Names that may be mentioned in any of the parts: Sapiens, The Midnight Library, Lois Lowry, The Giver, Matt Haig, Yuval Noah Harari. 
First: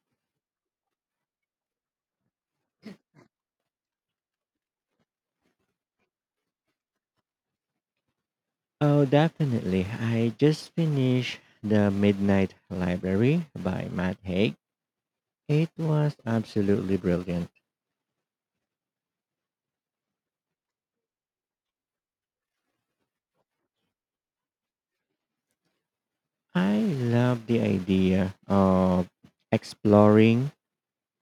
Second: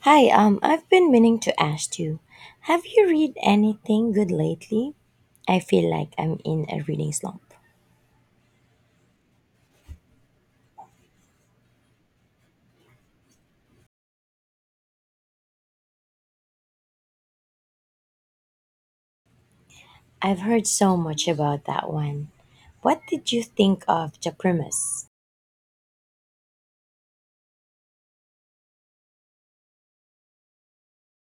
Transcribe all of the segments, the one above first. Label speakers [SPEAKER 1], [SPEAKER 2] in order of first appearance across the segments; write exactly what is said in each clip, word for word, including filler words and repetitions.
[SPEAKER 1] Hi, um, I've been meaning to ask you, have you read anything good lately? I feel like I'm in a reading slump.
[SPEAKER 2] Oh, definitely. I just finished The Midnight Library by Matt Haig. It was absolutely brilliant.
[SPEAKER 1] I've heard so much about that one. What did you think of the premise?
[SPEAKER 2] I love the idea of exploring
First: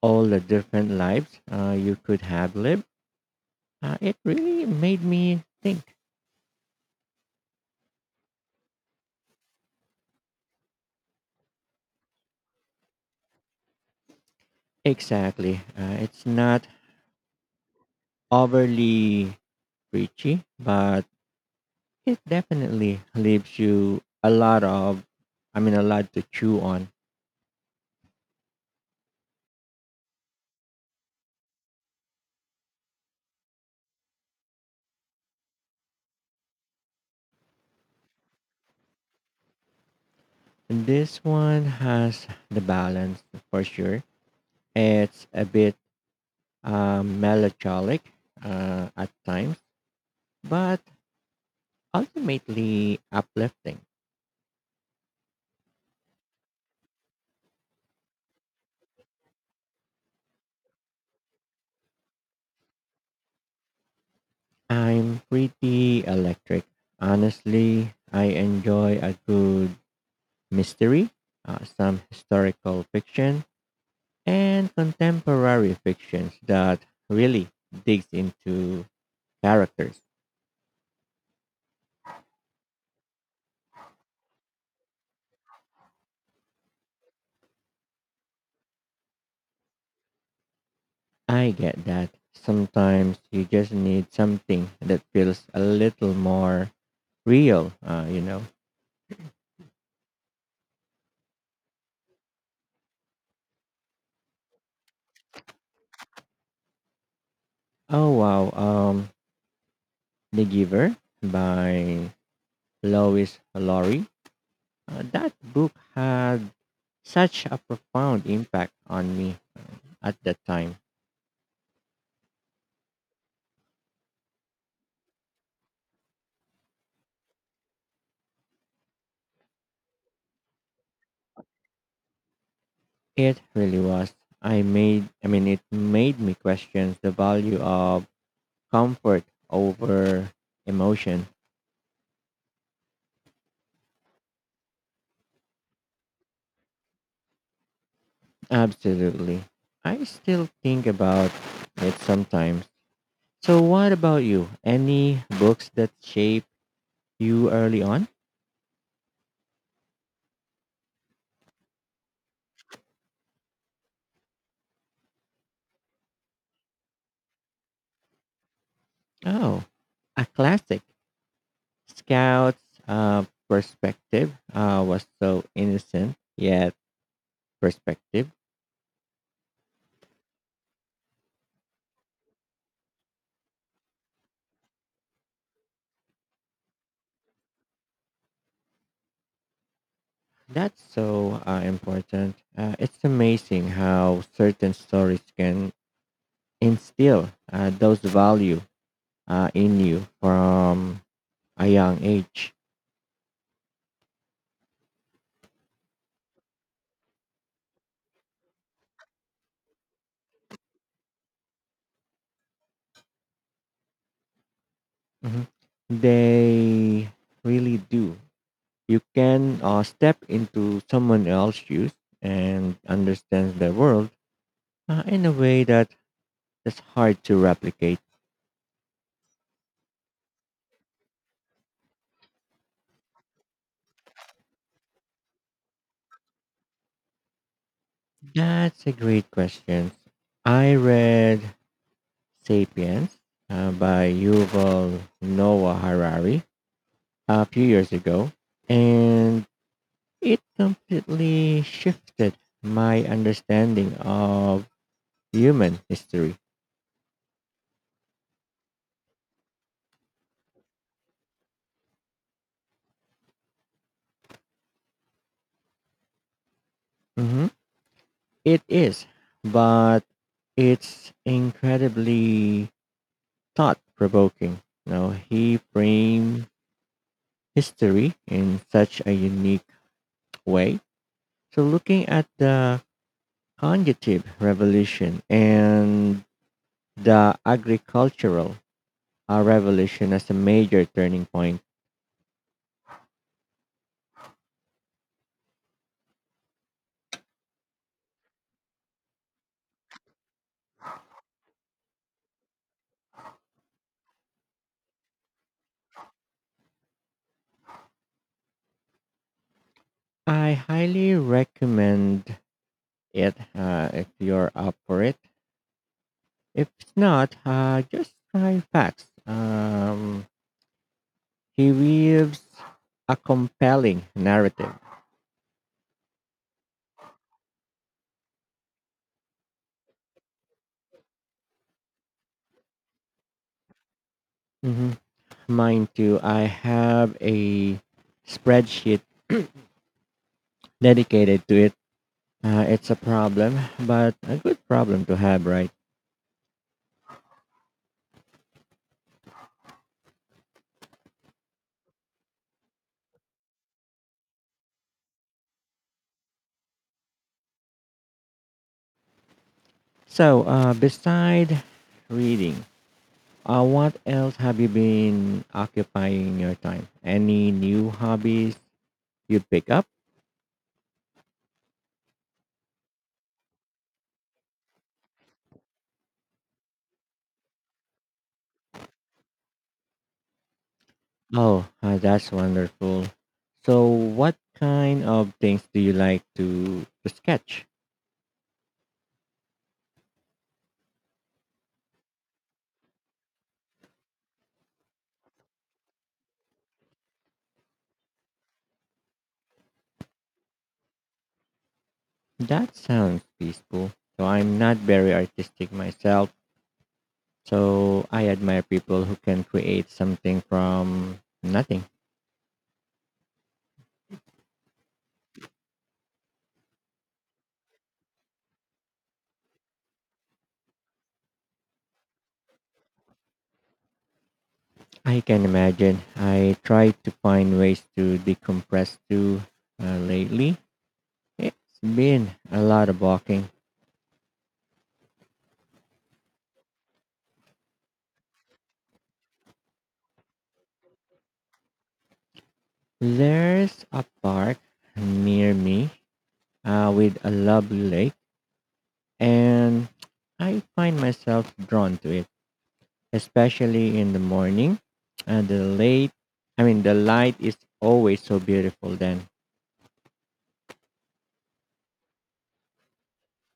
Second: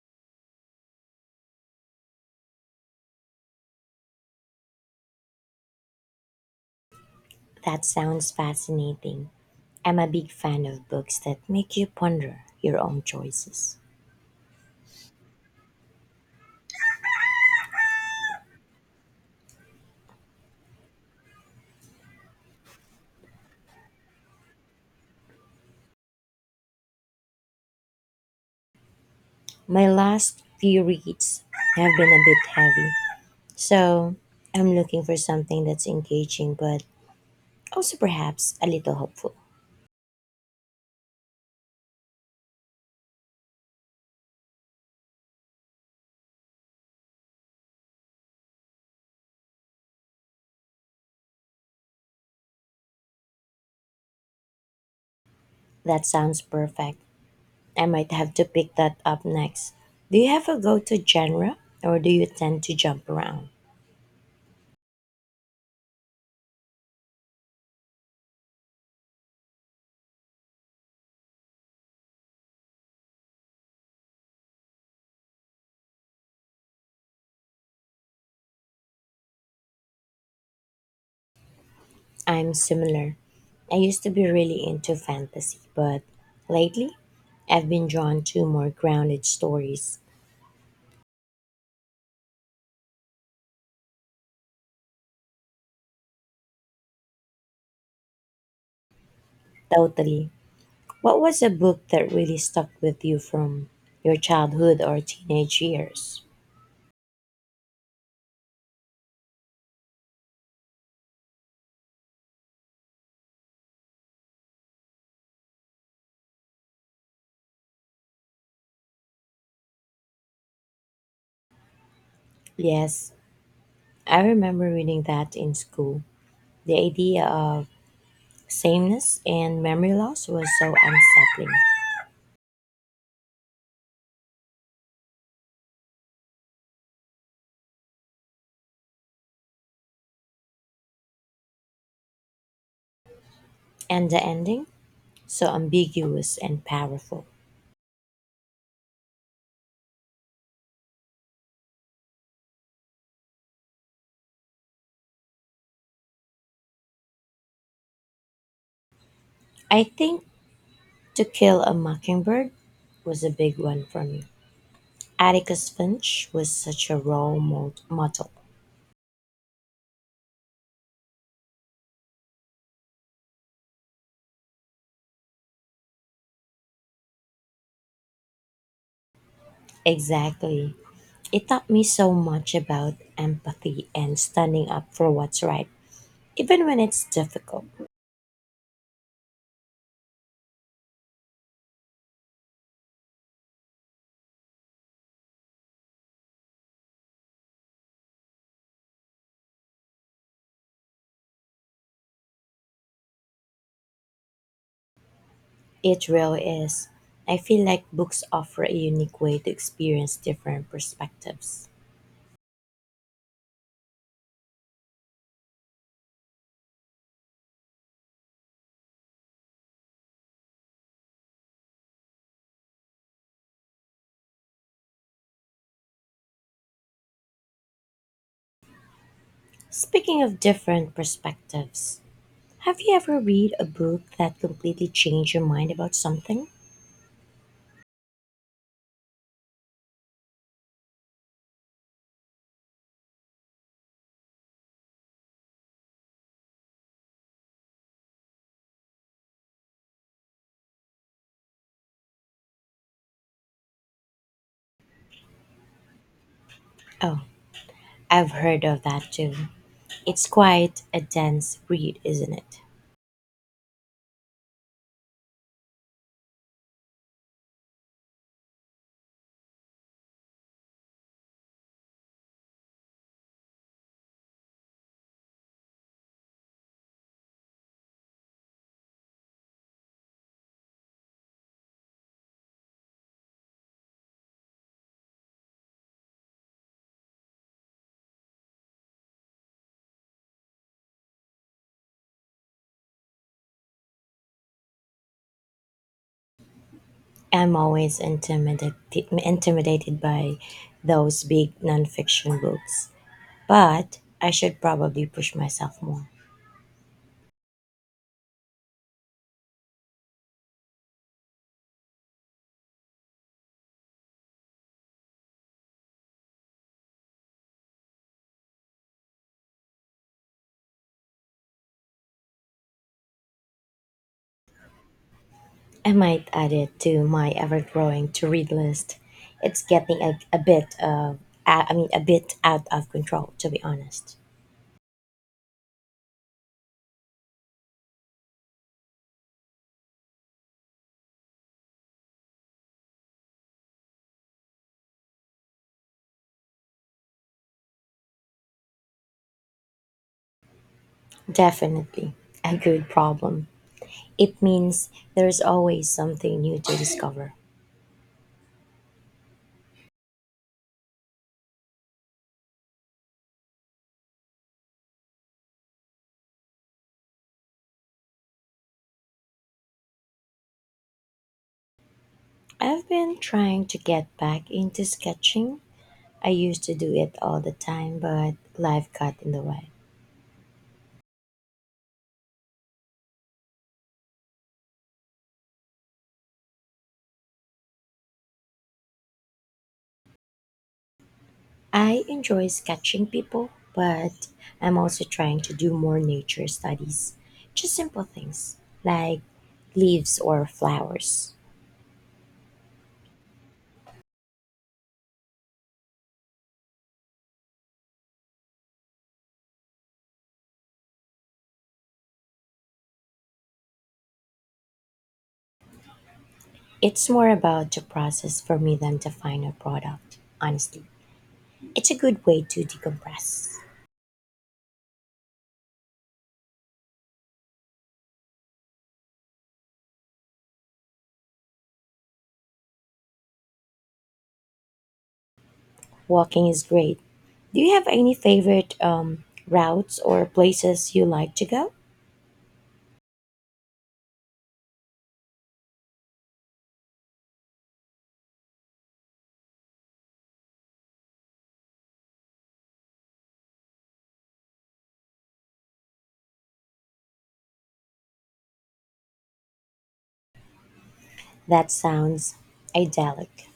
[SPEAKER 2] all the different lives uh, you could have lived. Uh, it really made me think.
[SPEAKER 1] That sounds fascinating. I'm a big fan of books that make you ponder your own choices.
[SPEAKER 2] Exactly. Uh, it's not overly preachy, but it definitely leaves you a lot of, I mean, a lot to chew on.
[SPEAKER 1] My last few reads have been a bit heavy, so I'm looking for something that's engaging but also perhaps a little hopeful.
[SPEAKER 2] This one has the balance for sure. It's a bit um, melancholic uh, at times, but ultimately uplifting.
[SPEAKER 1] That sounds perfect. I might have to pick that up next. Do you have a go to genre, or do you tend to jump around?
[SPEAKER 2] I'm pretty electric. Honestly, I enjoy a good mystery, uh, some historical fiction, and contemporary fictions that really digs into characters.
[SPEAKER 1] I'm similar. I used to be really into fantasy, but lately I've been drawn to more grounded stories.
[SPEAKER 2] I get that. Sometimes you just need something that feels a little more real, uh, you know.
[SPEAKER 1] Totally. What was a book that really stuck with you from your childhood or teenage years?
[SPEAKER 2] Oh wow, um, The Giver by Lois Lowry. Uh, that book had such a profound impact on me at that time.
[SPEAKER 1] Yes, I remember reading that in school. The idea of sameness and memory loss was so unsettling,
[SPEAKER 2] It really was. I made, I mean, it made me question the value of comfort over emotion.
[SPEAKER 1] and the ending so ambiguous and powerful.
[SPEAKER 2] Absolutely. I still think about it sometimes. So, what about you? Any books that shaped you early on?
[SPEAKER 1] I think To Kill a Mockingbird was a big one for me. Atticus Finch was such a role mod- model.
[SPEAKER 2] Oh, a classic. Scout's uh, perspective uh, was so innocent, yet perspective.
[SPEAKER 1] Exactly. It taught me so much about empathy and standing up for what's right, even when it's difficult.
[SPEAKER 2] That's so uh, important. Uh, it's amazing how certain stories can instill uh, those value uh, in you from a young age.
[SPEAKER 1] It really is. I feel like books offer a unique way to experience different perspectives.
[SPEAKER 2] Mhm. They really do. You can uh, step into someone else's shoes and understand the world uh, in a way that is hard to replicate.
[SPEAKER 1] Speaking of different perspectives, have you ever read a book that completely changed your mind about something?
[SPEAKER 2] That's a great question. I read *Sapiens* uh, by Yuval Noah Harari a few years ago, and it completely shifted my understanding of human history.
[SPEAKER 1] Oh, I've heard of that too. It's quite a dense read, isn't it?
[SPEAKER 2] Mhm. It is, but it's incredibly thought provoking. Now he framed history in such a unique way. So looking at the conjugative revolution and the agricultural uh, revolution as a major turning point,
[SPEAKER 1] I'm always intimidated intimidated by those big nonfiction books, but I should probably push myself more.
[SPEAKER 2] I highly recommend it uh, if you're up for it. If not, uh, just try facts. Um, He weaves a compelling narrative.
[SPEAKER 1] I might add it to my ever-growing to-read list. It's getting a, a bit of I mean a bit out of control, to be honest.
[SPEAKER 2] Hmm Mine too. I have a spreadsheet dedicated to it. Uh, it's a problem, but a good problem to have, right?
[SPEAKER 1] Definitely a good problem. It means there's always something new to discover.
[SPEAKER 2] So, uh, beside reading, uh, what else have you been occupying your time? Any new hobbies you pick up?
[SPEAKER 1] I've been trying to get back into sketching. I used to do it all the time, but life got in the way.
[SPEAKER 2] Oh, uh, that's wonderful. So, what kind of things do you like to, to sketch?
[SPEAKER 1] I enjoy sketching people, but I'm also trying to do more nature studies. Just simple things like leaves or flowers.
[SPEAKER 2] That sounds peaceful. So I'm not very artistic myself. So I admire people who can create something from nothing.
[SPEAKER 1] It's more about the process for me than the final product, honestly. It's a good way to decompress.
[SPEAKER 2] I can imagine. I try to find ways to decompress too uh, lately. It's been a lot of walking.
[SPEAKER 1] Walking is great. Do you have any favorite um, routes or places you like to go?
[SPEAKER 2] There's a park near me uh, with a lovely lake, and I find myself drawn to it, especially in the morning. And the late, I mean, the light is always so beautiful then.
[SPEAKER 1] That sounds idyllic.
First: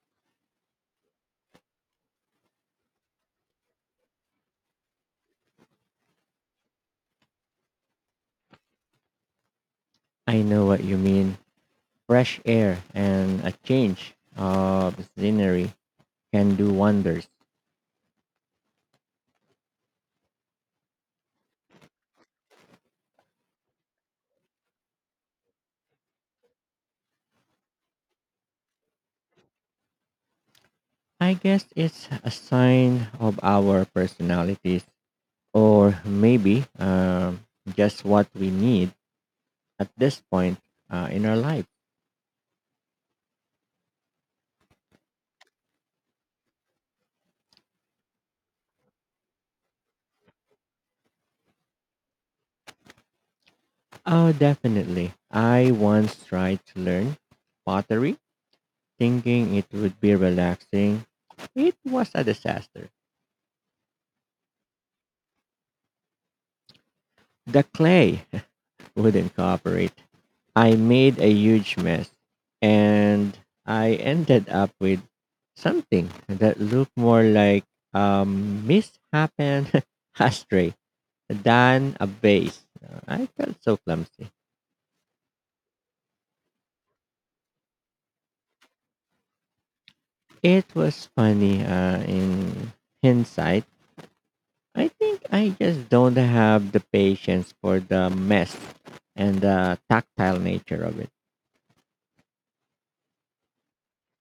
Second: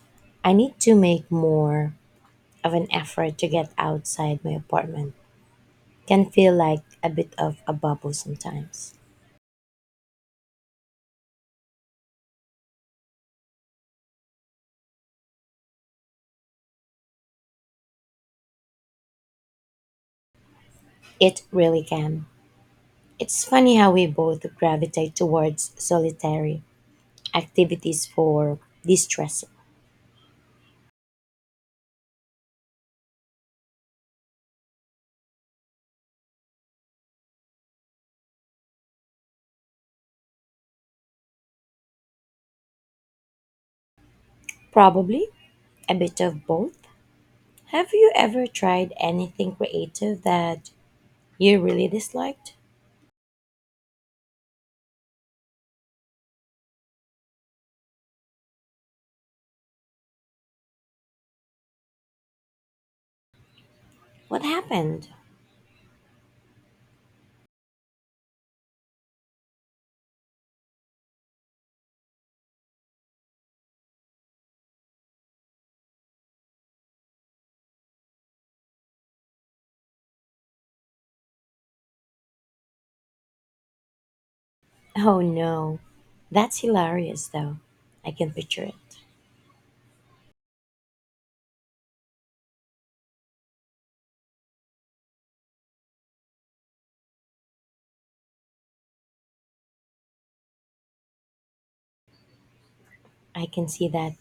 [SPEAKER 1] I need to make more of an effort to get outside my apartment. Can feel like a bit of a bubble sometimes.
[SPEAKER 2] I know what you mean. Fresh air and a change of scenery can do wonders.
[SPEAKER 1] It really can. It's funny how we both gravitate towards solitary activities for distress.
[SPEAKER 2] I guess it's a sign of our personalities, or maybe um, just what we need at this point uh, in our life.
[SPEAKER 1] Probably a bit of both. Have you ever tried anything creative that you really disliked?
[SPEAKER 2] Oh, definitely. I once tried to learn pottery thinking it would be relaxing. It was a disaster.
[SPEAKER 1] What happened?
[SPEAKER 2] The clay wouldn't cooperate. I made a huge mess and I ended up with something that looked more like a mishapen ashtray than a vase. I felt so clumsy.
[SPEAKER 1] Oh no. That's hilarious though. I can picture it.
[SPEAKER 2] It was funny uh, in hindsight. I think I just don't have the patience for the mess and the tactile nature of it.
[SPEAKER 1] I can see that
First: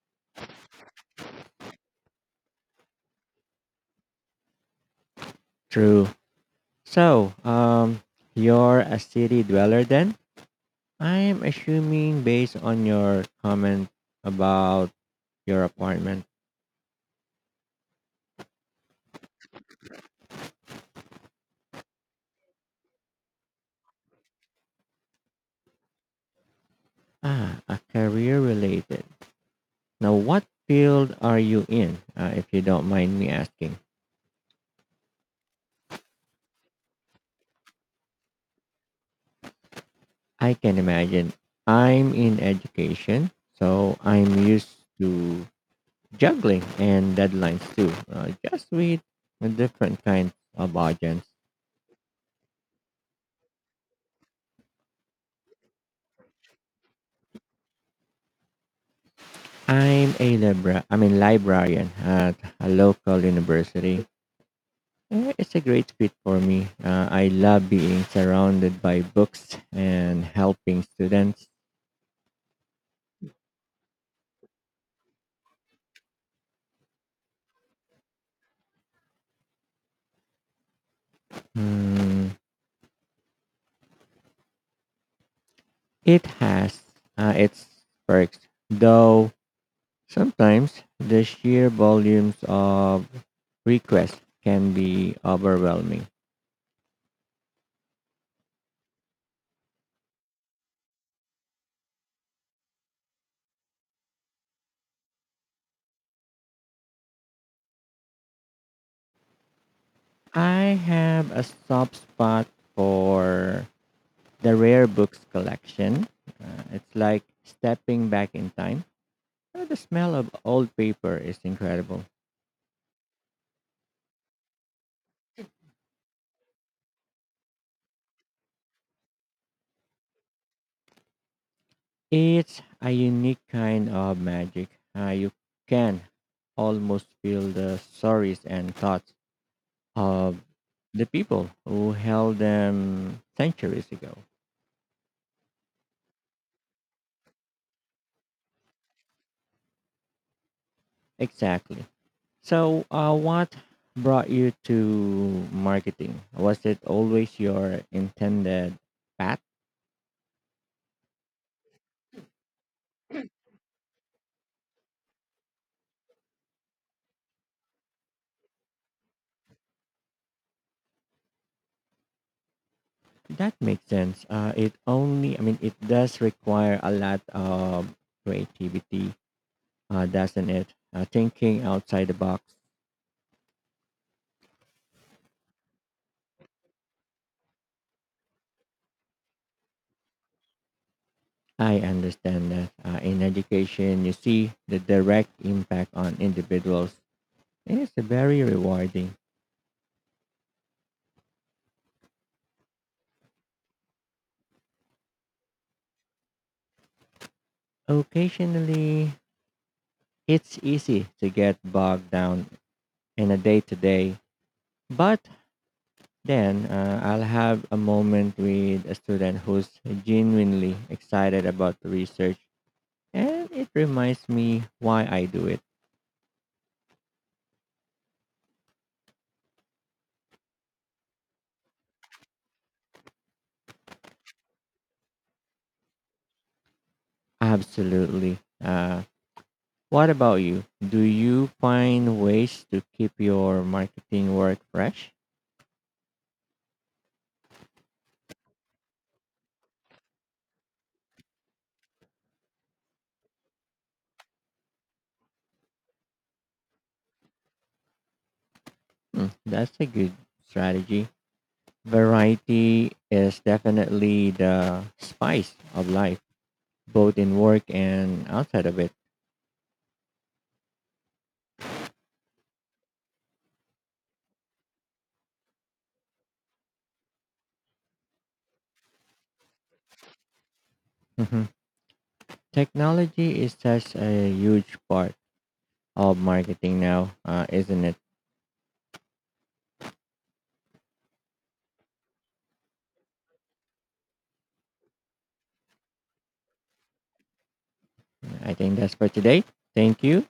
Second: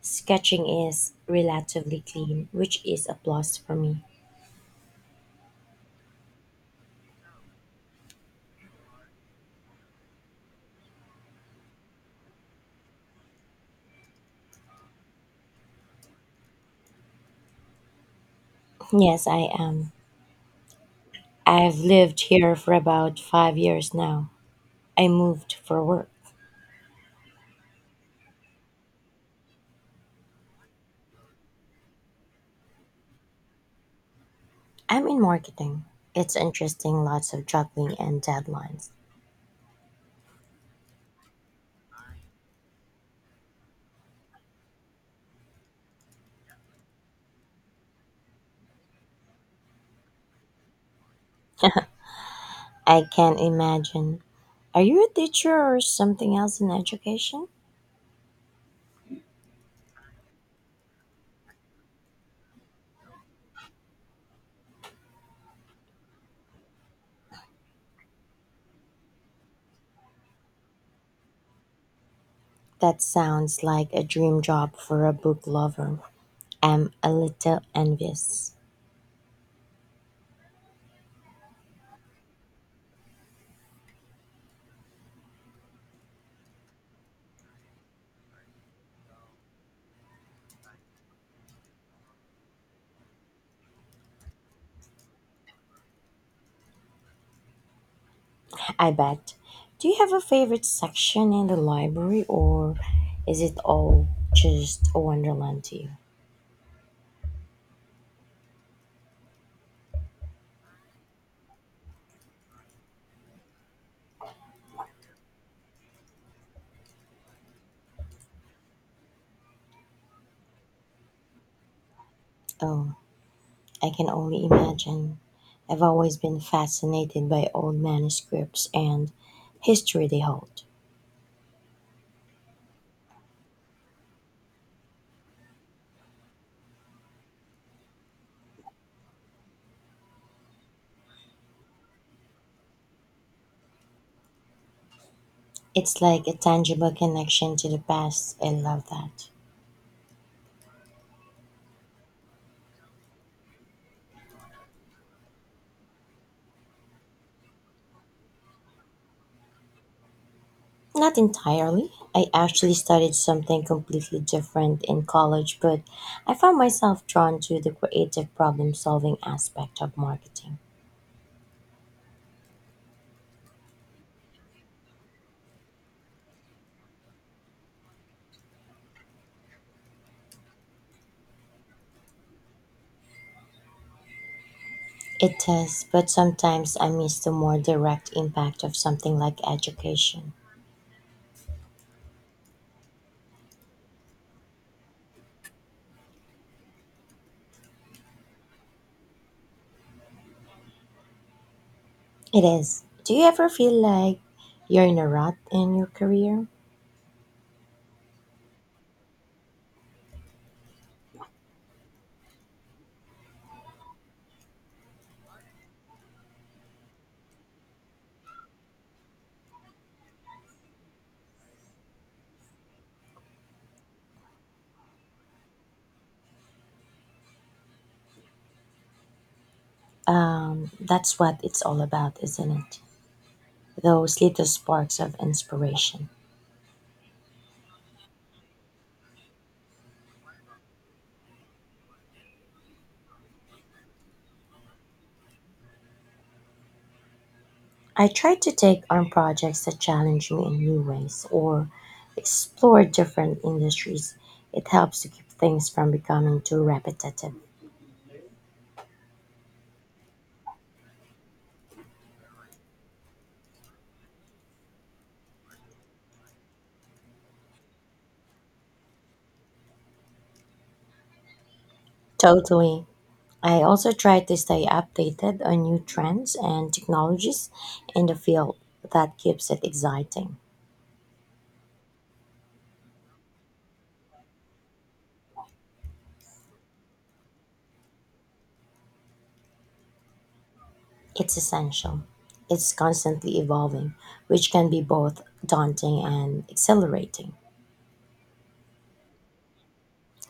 [SPEAKER 1] sketching is relatively clean, which is a plus for me.
[SPEAKER 2] True. So, um, you're a city dweller then? I'm assuming based on your comment about your apartment.
[SPEAKER 1] Yes, I am. I've lived here for about five years now. I moved for work.
[SPEAKER 2] Ah, a career related. Now, what field are you in, uh, if you don't mind me asking?
[SPEAKER 1] I'm in marketing. It's interesting, lots of juggling and deadlines.
[SPEAKER 2] I can imagine. I'm in education, so I'm used to juggling and deadlines too, uh, just with a different kinds of audience.
[SPEAKER 1] I can imagine. Are you a teacher or something else in education?
[SPEAKER 2] I'm a libra. I'm a librarian at a local university. Eh, It's a great fit for me. Uh, I love being surrounded by books and helping students.
[SPEAKER 1] That sounds like a dream job for a book lover. I'm a little envious.
[SPEAKER 2] Mm, it has uh, its perks, though sometimes the sheer volumes of requests can be overwhelming.
[SPEAKER 1] I bet. Do you have a favorite section in the library, or is it all just a wonderland to you?
[SPEAKER 2] I have a soft spot for the rare books collection. Uh, it's like stepping back in time. Uh, The smell of old paper is incredible.
[SPEAKER 1] Oh, I can only imagine. I've always been fascinated by old manuscripts and history they hold.
[SPEAKER 2] It's a unique kind of magic. Uh, you can almost feel the stories and thoughts of the people who held them centuries ago.
[SPEAKER 1] It's like a tangible connection to the past. I love that.
[SPEAKER 2] Exactly. So, uh, what brought you to marketing? Was it always your intended path?
[SPEAKER 1] Not entirely. I actually studied something completely different in college, but I found myself drawn to the creative problem solving aspect of marketing.
[SPEAKER 2] That makes sense. Uh, it only, I mean, it does require a lot of creativity, uh, doesn't it? Uh, thinking outside the box.
[SPEAKER 1] It does, but sometimes I miss the more direct impact of something like education.
[SPEAKER 2] I understand that uh, in education, you see the direct impact on individuals, and it's very rewarding.
[SPEAKER 1] It is. Do you ever feel like you're in a rut in your career?
[SPEAKER 2] Occasionally, it's easy to get bogged down in a day to day, but then uh, I'll have a moment with a student who's genuinely excited about the research and it reminds me why I do it.
[SPEAKER 1] That's what it's all about, isn't it? Those little sparks of inspiration.
[SPEAKER 2] Absolutely. Uh, what about you? Do you find ways to keep your marketing work fresh?
[SPEAKER 1] I try to take on projects that challenge me in new ways or explore different industries. It helps to keep things from becoming too repetitive.
[SPEAKER 2] Hmm, that's a good strategy. Variety is definitely the spice of life, both in work and outside of it.
[SPEAKER 1] Totally. I also try to stay updated on new trends and technologies in the field that keeps it exciting.
[SPEAKER 2] Technology is such a huge part of marketing now, uh, isn't it?
[SPEAKER 1] It's essential. It's constantly evolving, which can be both daunting and exhilarating.
[SPEAKER 2] I think that's for today. Thank you